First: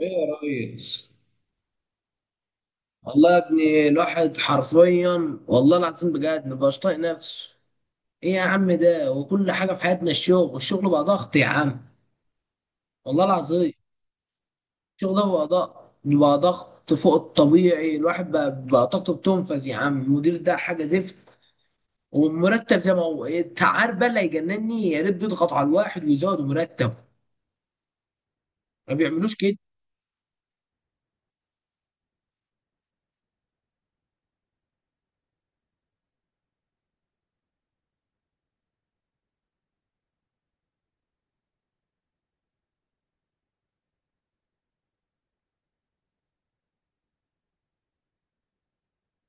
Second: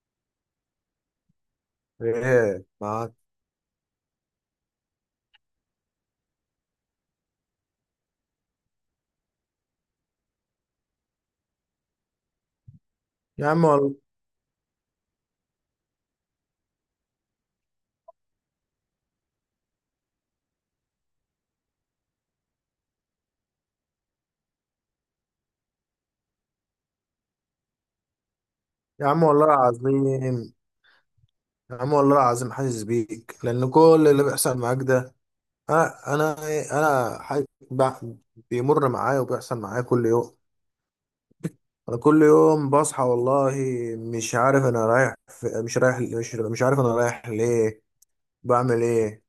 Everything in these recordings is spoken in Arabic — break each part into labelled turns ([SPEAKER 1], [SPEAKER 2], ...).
[SPEAKER 1] ايه يا ريس.
[SPEAKER 2] ايه معاك؟
[SPEAKER 1] والله يا ابني الواحد حرفيا والله العظيم بجد مبقاش طايق نفسه. ايه يا عم ده، وكل حاجه في حياتنا، الشغل بقى ضغط يا عم. والله
[SPEAKER 2] يا عم
[SPEAKER 1] العظيم.
[SPEAKER 2] والله،
[SPEAKER 1] الشغل ده بقى ضغط، فوق الطبيعي. الواحد بقى طاقته بتنفذ يا عم. المدير ده حاجه زفت، والمرتب زي ما هو. إيه، انت عارف بقى اللي هيجنني؟ يا ريت بيضغط على الواحد ويزودوا مرتبه، ما
[SPEAKER 2] يا عم
[SPEAKER 1] بيعملوش
[SPEAKER 2] والله
[SPEAKER 1] كده.
[SPEAKER 2] العظيم، يا عم والله العظيم حاسس بيك لان كل اللي بيحصل معاك ده، انا إيه، ب- بيمر معايا وبيحصل معايا كل يوم. انا كل يوم بصحى والله مش عارف انا رايح في... مش رايح، مش عارف انا رايح ليه، بعمل ايه.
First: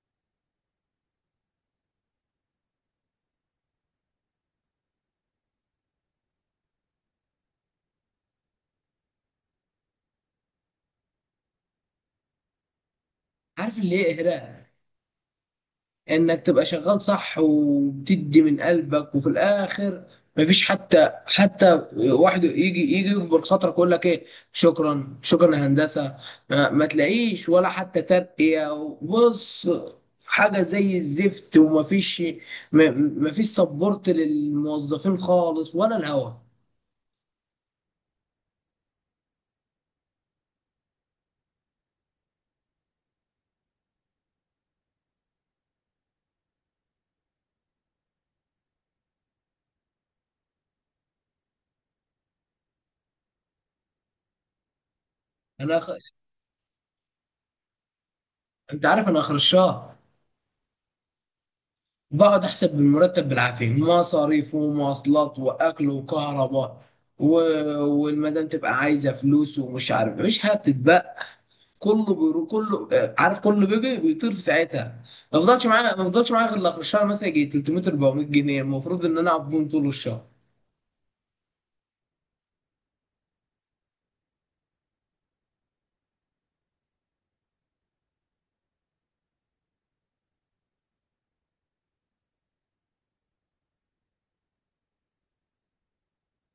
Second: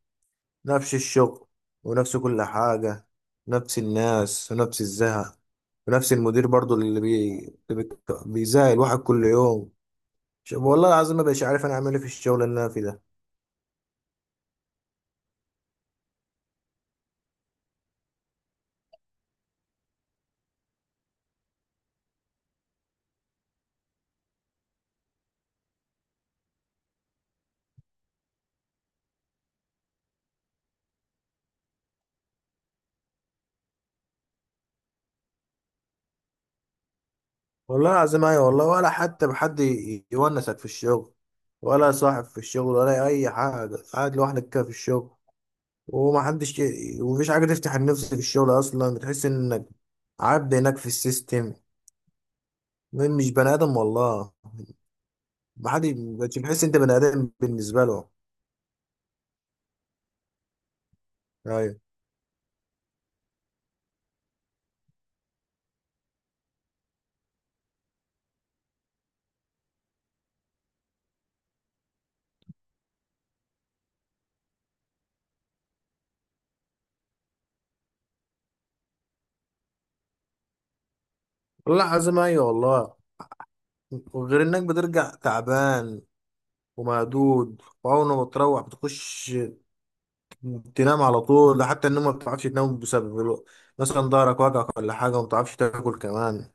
[SPEAKER 2] نفس الشغل ونفس كل حاجة، نفس الناس ونفس الزهق، ونفس المدير برضو اللي بي... بيزهق الواحد كل يوم. والله العظيم ما بقيتش عارف انا اعمل ايه في الشغل اللي انا فيه ده.
[SPEAKER 1] عارف اللي ايه اهراء؟ انك تبقى شغال صح وبتدي من قلبك، وفي الاخر مفيش حتى واحد يجي يكبر خاطرك يقول لك ايه، شكرا شكرا يا هندسه. ما تلاقيش ولا حتى ترقيه. بص، حاجه زي الزفت. ومفيش ما- مفيش سبورت للموظفين خالص ولا الهوا.
[SPEAKER 2] والله العظيم ايوه والله، ولا حتى بحد يونسك في الشغل، ولا صاحب في الشغل ولا اي حاجه، قاعد لوحدك كده في الشغل، ومفيش حاجه تفتح النفس في الشغل، اصلا بتحس انك عبد هناك في السيستم، مش بني ادم والله.
[SPEAKER 1] انا
[SPEAKER 2] محد
[SPEAKER 1] أخ...
[SPEAKER 2] مبقتش بتحس انت بني ادم بالنسبه له.
[SPEAKER 1] انت عارف انا اخر الشهر
[SPEAKER 2] ايوه
[SPEAKER 1] بقعد احسب المرتب بالعافيه، مصاريف ومواصلات واكل وكهرباء، و... والمدام تبقى عايزه فلوس ومش عارف، مفيش حاجه بتتبقى. كله بيرو، كله عارف، كله بيجي بيطير في ساعتها. ما فضلش معايا غير اخر الشهر مثلا يجي 300 400 جنيه المفروض ان انا اقعد بيهم طول الشهر.
[SPEAKER 2] والله العظيم، ايوه والله، وغير انك بترجع تعبان ومهدود، وأول ما بتروح بتخش تنام على طول. ده حتى النوم ما بتعرفش تنام بسبب مثلا ضهرك وجعك ولا حاجة، وما بتعرفش تاكل كمان،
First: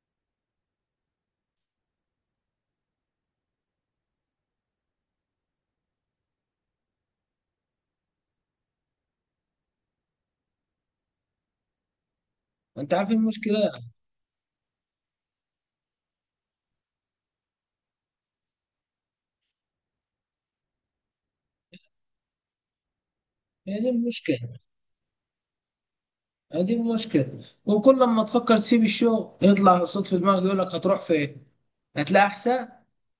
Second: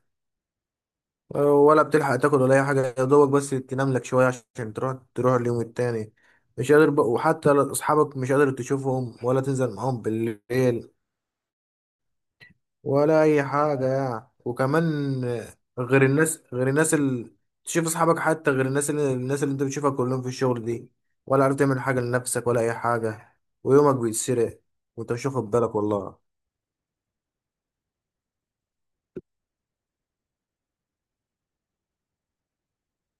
[SPEAKER 2] ولا بتلحق تاكل ولا أي حاجة، يا دوبك بس تنام لك شوية عشان تروح اليوم التاني. مش قادر بق... وحتى ل- أصحابك مش قادر تشوفهم ولا تنزل معاهم بالليل
[SPEAKER 1] انت عارف إيه
[SPEAKER 2] ولا أي
[SPEAKER 1] المشكله؟
[SPEAKER 2] حاجة يعني. وكمان غير الناس اللي تشوف أصحابك، حتى غير الناس اللي أنت بتشوفها كلهم في الشغل دي، ولا عارف تعمل حاجة لنفسك ولا أي حاجة،
[SPEAKER 1] هي دي
[SPEAKER 2] ويومك
[SPEAKER 1] المشكله.
[SPEAKER 2] بيتسرق وأنت مش واخد بالك والله.
[SPEAKER 1] هي دي المشكله، وكل لما تفكر تسيب الشغل يطلع صوت في دماغك يقول لك هتروح فين؟ هتلاقي احسن؟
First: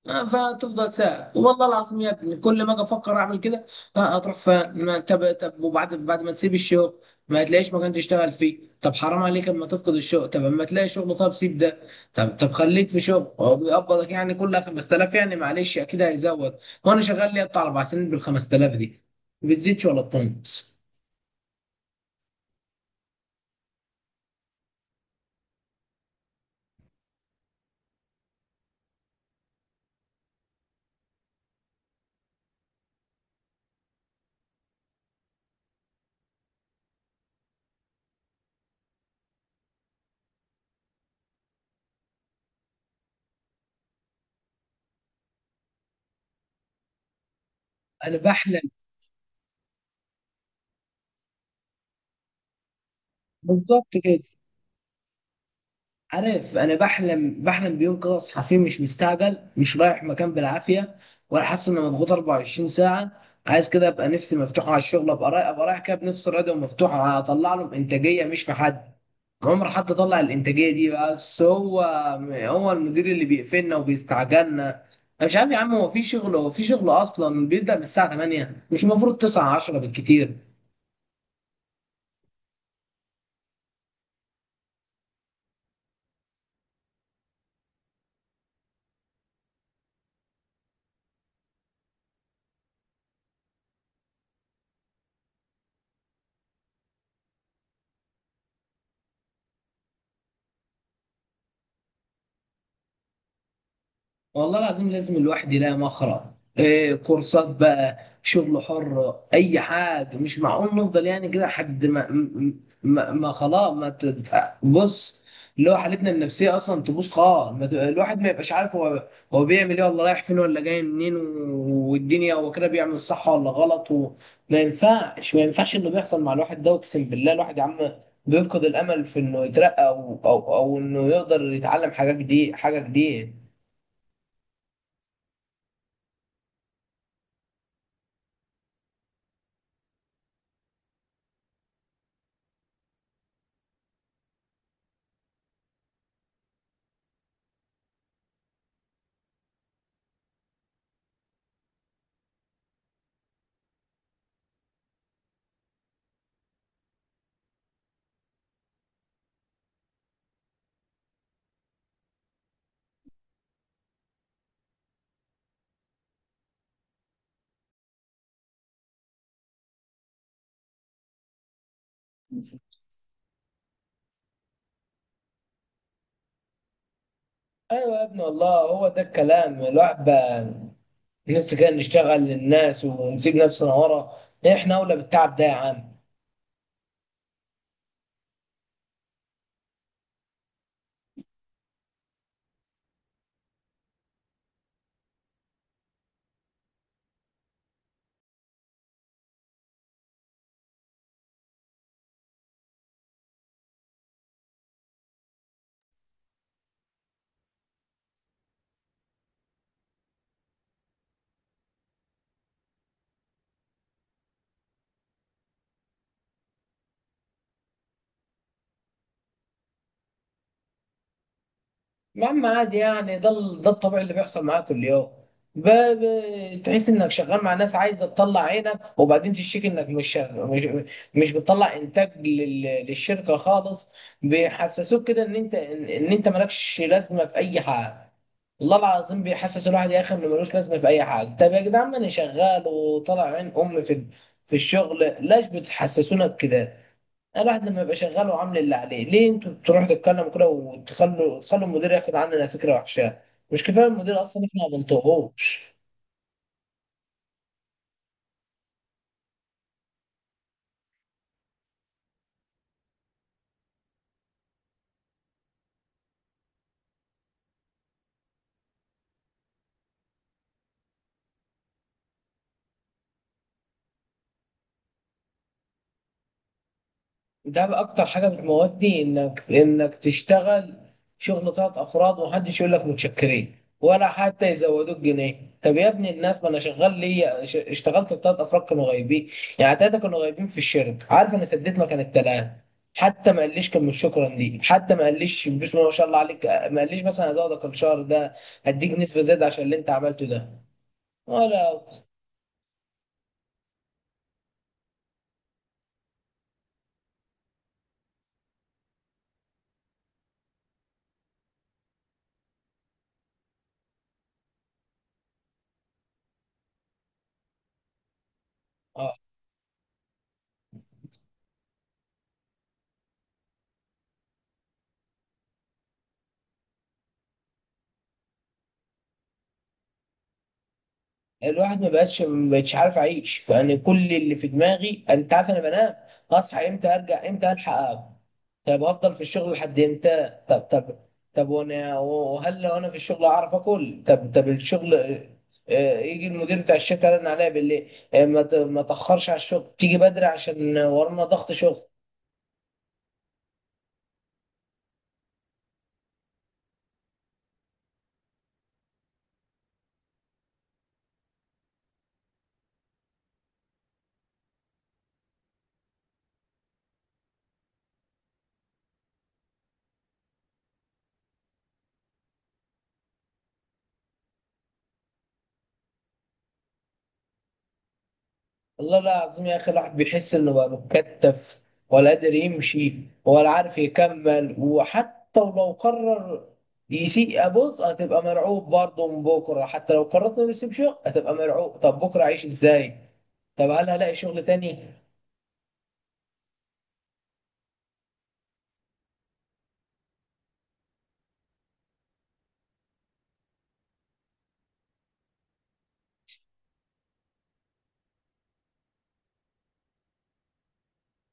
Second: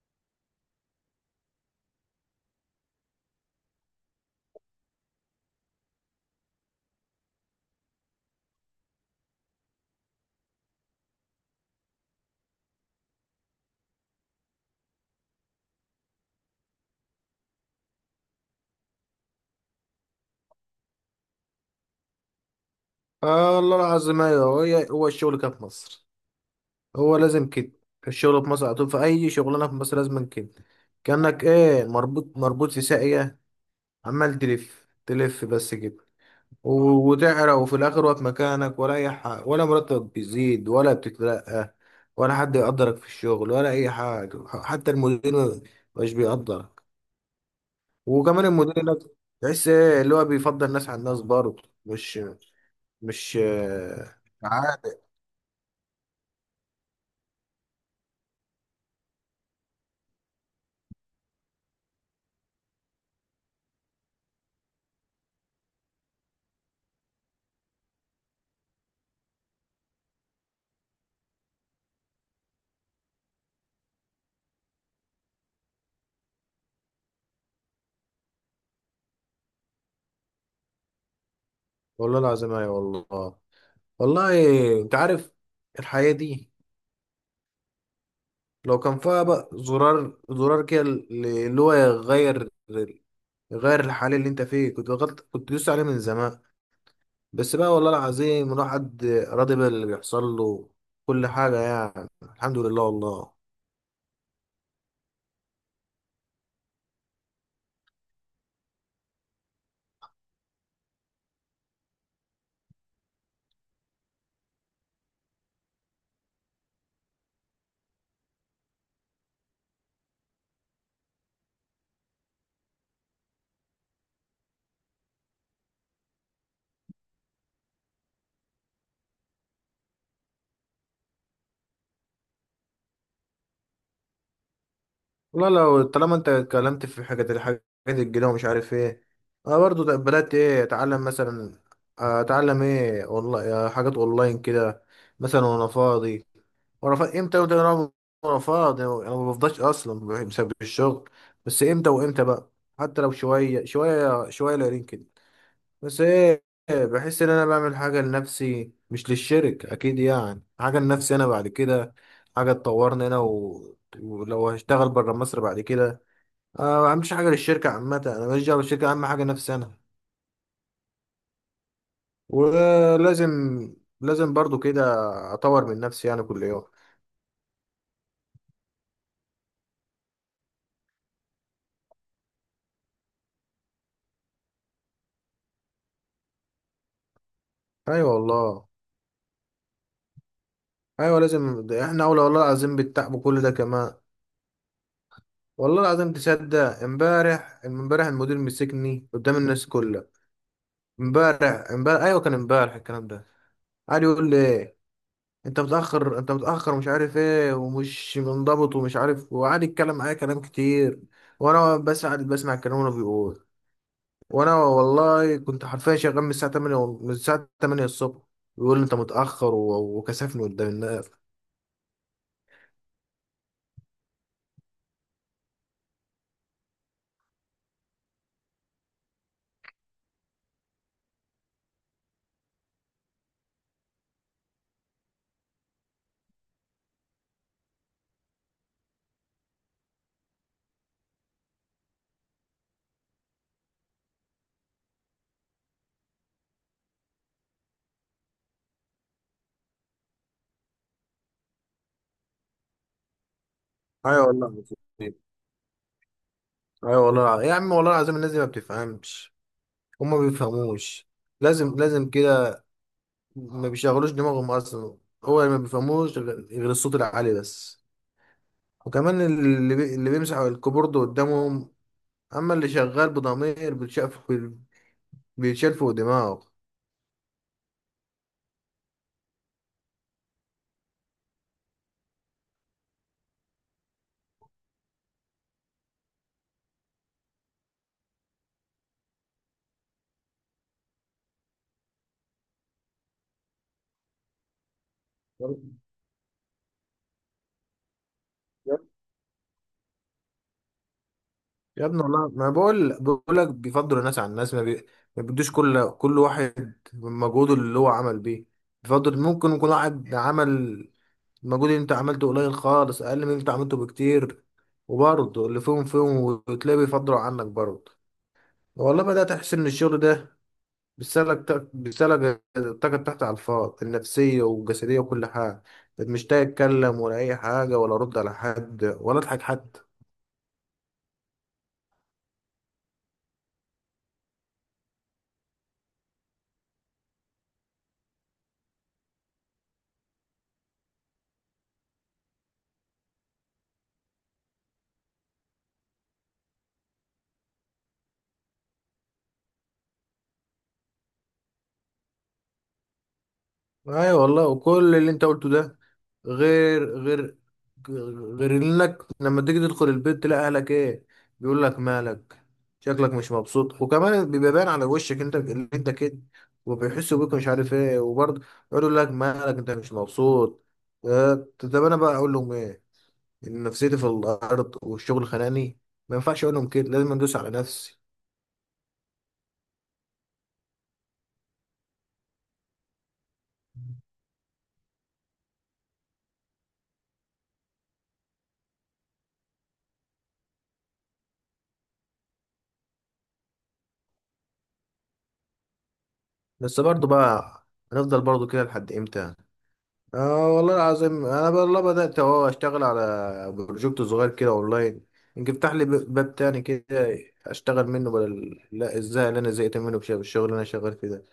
[SPEAKER 1] فتفضل ساعة. والله العظيم يا ابني كل ما اجي افكر اعمل كده، هتروح فين؟ طب وبعد ما تسيب الشغل ما تلاقيش مكان تشتغل فيه. طب حرام عليك اما تفقد الشغل. طب اما تلاقي شغل، طب سيب ده. طب خليك في شغل هو بيقبضك، يعني كل 5000 يعني معلش اكيد هيزود. وانا شغال لي بتاع 4 سنين بال 5000 دي، بتزيدش ولا بتنقص.
[SPEAKER 2] آه والله العظيم أيوه، هو هو الشغل كده في مصر، هو لازم كده. الشغل في مصر على طول، في أي شغلانة في مصر لازم كده، كأنك إيه مربوط مربوط في ساقية، عمال تلف تلف بس كده. وتعرق، وفي الآخر واقف مكانك، ولا أي حاجة، ولا مرتب بيزيد ولا بتترقى، ولا حد يقدرك في الشغل ولا أي حاجة، حتى المدير مش بيقدرك.
[SPEAKER 1] انا
[SPEAKER 2] وكمان
[SPEAKER 1] بحلم.
[SPEAKER 2] المدير هناك تحس إيه اللي هو بيفضل الناس على الناس، برضه مش.
[SPEAKER 1] بالظبط كده.
[SPEAKER 2] آه،
[SPEAKER 1] عارف، انا بحلم بيوم كده اصحى فيه مش مستعجل، مش رايح مكان بالعافيه، ولا حاسس اني مضغوط 24 ساعه. عايز كده ابقى نفسي مفتوحه على الشغل، ابقى رايح كده بنفس راضيه ومفتوحه، هطلع لهم انتاجيه مش في حد. عمر حد طلع الانتاجيه دي، بس هو، هو المدير اللي بيقفلنا وبيستعجلنا. انا مش عارف يا عم، هو في شغل اصلا بيبدا من الساعه 8، مش المفروض 9 10 بالكتير؟
[SPEAKER 2] والله العظيم ايوه والله. والله انت عارف الحياة دي لو كان فيها بقى زرار كده اللي هو يغير، الحال اللي انت فيه، كنت غلط، كنت دوست عليه من زمان. بس بقى والله العظيم الواحد راضي باللي بيحصل له، كل حاجة يعني، الحمد لله والله.
[SPEAKER 1] والله العظيم لازم الواحد يلاقي مخرج. إيه، كورسات بقى، شغل حر، اي حاجه. مش معقول نفضل يعني كده لحد ما خلاص ما تد... بص، اللي هو حالتنا النفسيه اصلا تبوظ خالص. ما ت- الواحد ما يبقاش عارف هو بيعمل ايه، ولا رايح فين، ولا جاي منين، والدنيا هو كده بيعمل صح ولا غلط. وما ينفعش ما ينفعش انه بيحصل مع الواحد ده. اقسم بالله الواحد يا عم بيفقد الامل في انه يترقى او انه يقدر يتعلم حاجه جديده حاجه جديده.
[SPEAKER 2] والله لو طالما انت اتكلمت في حاجة، الحاجات الجديدة ومش عارف ايه، انا برضو بدأت ايه اتعلم، مثلا اتعلم ايه، والله حاجات اونلاين كده مثلا وانا فاضي ورفض امتى وامتى، انا رفض يعني انا ما بفضاش اصلا بسبب الشغل، بس امتى وامتى بقى، حتى لو شويه شويه شويه قليلين كده. بس ايه، بحس ان انا بعمل حاجه لنفسي مش للشركه، اكيد يعني حاجه لنفسي انا بعد كده، حاجه تطورني ولو هشتغل بره مصر بعد كده. أنا ما بعملش حاجه للشركه عامه، انا ماليش دعوه بالشركه، اهم حاجه نفسي انا. ولازم برضو كده اطور من نفسي يعني كل يوم.
[SPEAKER 1] ايوه يا ابن الله، هو ده الكلام. الواحد بقى نفسه كده نشتغل للناس ونسيب نفسنا ورا. احنا اولى بالتعب ده يا عم.
[SPEAKER 2] ايوه والله، ايوه لازم، ده احنا اولى والله العظيم بالتعب كل ده كمان. والله العظيم تصدق، امبارح المدير مسكني قدام الناس كلها، امبارح ايوه كان امبارح الكلام ده. قعد يقول لي انت متاخر، انت متاخر، مش عارف ايه، ومش منضبط ومش عارف، وقعد يتكلم معايا كلام كتير، وانا بس قاعد بسمع الكلام اللي بيقول. وانا والله كنت حرفيا شغال من الساعه 8، من الساعه 8 الصبح، بيقول لي انت متاخر وكسفني قدام الناس.
[SPEAKER 1] يا عم عادي يعني، ده الطبيعي اللي بيحصل معاك كل يوم. تحس انك شغال مع ناس عايزه تطلع عينك، وبعدين تشتكي انك مش شغ- مش مش بتطلع انتاج للشركه خالص. بيحسسوك كده ان انت ان إن انت مالكش لازمه في اي حاجه. والله العظيم بيحسس الواحد يا اخي انه ملوش لازمه في اي حاجه. طب يا جدعان، ما انا شغال وطالع عين امي في الشغل، ليش بتحسسونا بكده؟ الواحد لما يبقى شغال وعامل اللي عليه، ليه انتوا بتروحوا تتكلموا كده تخلوا المدير ياخد عننا فكره وحشه؟ مش كفايه المدير
[SPEAKER 2] ايوه
[SPEAKER 1] اصلا
[SPEAKER 2] والله،
[SPEAKER 1] احنا ما بنطقهوش.
[SPEAKER 2] ايوه والله يا عم والله العظيم الناس دي ما بتفهمش، هما ما بيفهموش. لازم كده، ما بيشغلوش دماغهم اصلا. هو اللي ما بيفهموش غير الصوت العالي بس، وكمان اللي بيمسح الكيبورد قدامهم. اما اللي شغال بضمير بيتشاف، بيتشال فوق دماغه.
[SPEAKER 1] ده بقى اكتر حاجه بتموتني، انك تشتغل شغل 3 افراد ومحدش يقول لك متشكرين، ولا حتى يزودوك جنيه. طب يا ابني الناس، ما انا شغال ليا اشتغلت ب3 افراد كانوا غايبين. يعني ثلاثه كانوا غايبين في الشركه، عارف، انا سديت مكان ال3. حتى ما قاليش كلمه شكرا لي، حتى ما قاليش بسم الله ما شاء الله عليك، ما قاليش مثلا هزودك الشهر ده، هديك نسبه زياده عشان اللي انت عملته ده، ولا.
[SPEAKER 2] يا ابني والله ما بقول بقول لك بيفضلوا الناس على الناس، ما بيدوش كل واحد مجهوده اللي هو عمل بيه. بيفضل، ممكن يكون واحد عمل المجهود اللي انت عملته قليل خالص، اقل من اللي انت عملته بكتير، وبرضه اللي فيهم وتلاقيه بيفضلوا عنك برضه. والله بدأت احس ان الشغل ده بيسالك الطاقة تحت على الفاضي، النفسية والجسدية وكل حاجة، مش تتكلم ولا أي حاجة، ولا أرد على حد ولا أضحك حتى.
[SPEAKER 1] الواحد ما بقتش عارف اعيش. فانا كل اللي في دماغي انت عارف انا بنام، اصحى امتى، ارجع امتى، الحق أقعد. طب افضل في الشغل لحد امتى؟ طب وانا وهل لو انا في الشغل اعرف اكل؟ طب الشغل، يجي المدير بتاع الشركه رن عليا بالليل، ما تاخرش على الشغل، تيجي بدري عشان ورانا ضغط شغل.
[SPEAKER 2] ايوه والله، وكل اللي انت قلته ده، غير غير غير انك لما تيجي تدخل البيت تلاقي اهلك ايه؟ بيقول لك مالك؟ شكلك مش مبسوط، وكمان بيبقى باين على وشك انت اللي انت كده، وبيحسوا بيك مش عارف ايه، وبرضه يقولوا لك مالك، انت مش مبسوط. آه، طب انا بقى اقول لهم ايه؟ ان نفسيتي في الارض والشغل خانقني؟ ما ينفعش اقول لهم كده، لازم ادوس على نفسي.
[SPEAKER 1] والله العظيم يا اخي الواحد بيحس انه بقى متكتف، ولا قادر يمشي، ولا عارف يكمل. وحتى لو قرر يسيء، بص، هتبقى مرعوب برضه من بكره. حتى لو قررت انه يسيب شغل هتبقى مرعوب، طب بكره اعيش ازاي؟ طب هل هلاقي شغل تاني؟
[SPEAKER 2] بس برضه بقى، هنفضل برضه كده لحد امتى؟ اه والله العظيم انا والله بدات اهو اشتغل على بروجكت صغير كده اونلاين، يمكن يفتح لي باب تاني كده اشتغل منه بدل لا الزهق اللي انا زهقت منه بسبب الشغل اللي انا شغال فيه ده.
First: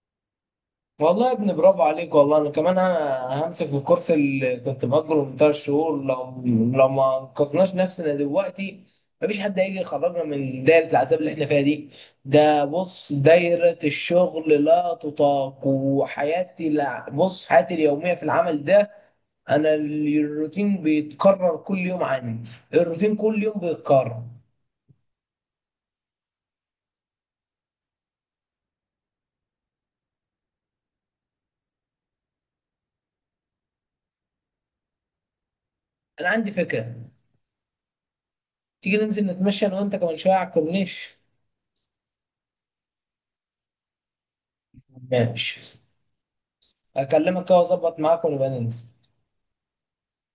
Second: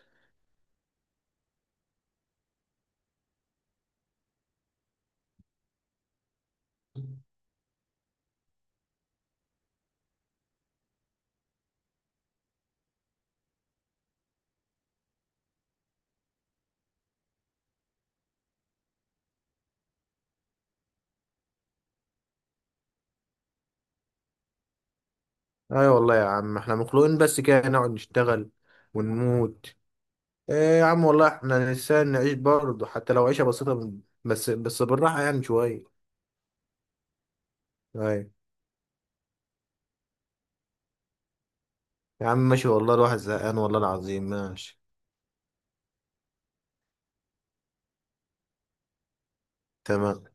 [SPEAKER 1] والله يا ابني برافو عليك. والله انا كمان همسك في الكورس اللي كنت مأجره من 3 شهور. لو ما انقذناش نفسنا دلوقتي، مفيش حد هيجي يخرجنا من دايرة العذاب اللي احنا فيها دي. ده بص دايرة الشغل لا تطاق، وحياتي، لا بص، حياتي اليومية في العمل ده، انا الروتين بيتكرر كل يوم عندي، الروتين كل يوم بيتكرر.
[SPEAKER 2] ايوه والله يا عم، احنا مخلوقين بس كده نقعد نشتغل ونموت؟ ايه يا عم والله، احنا نسان نعيش برضه حتى لو عيشه بسيطه، بس بالراحه يعني شويه.
[SPEAKER 1] انا عندي فكرة.
[SPEAKER 2] ايوه
[SPEAKER 1] تيجي ننزل نتمشى انا وانت كمان شوية على الكورنيش؟
[SPEAKER 2] يا عم ماشي والله، الواحد زهقان والله العظيم، ماشي.
[SPEAKER 1] ماشي. اكلمك كده واظبط معاك ونبقى ننزل.
[SPEAKER 2] تمام.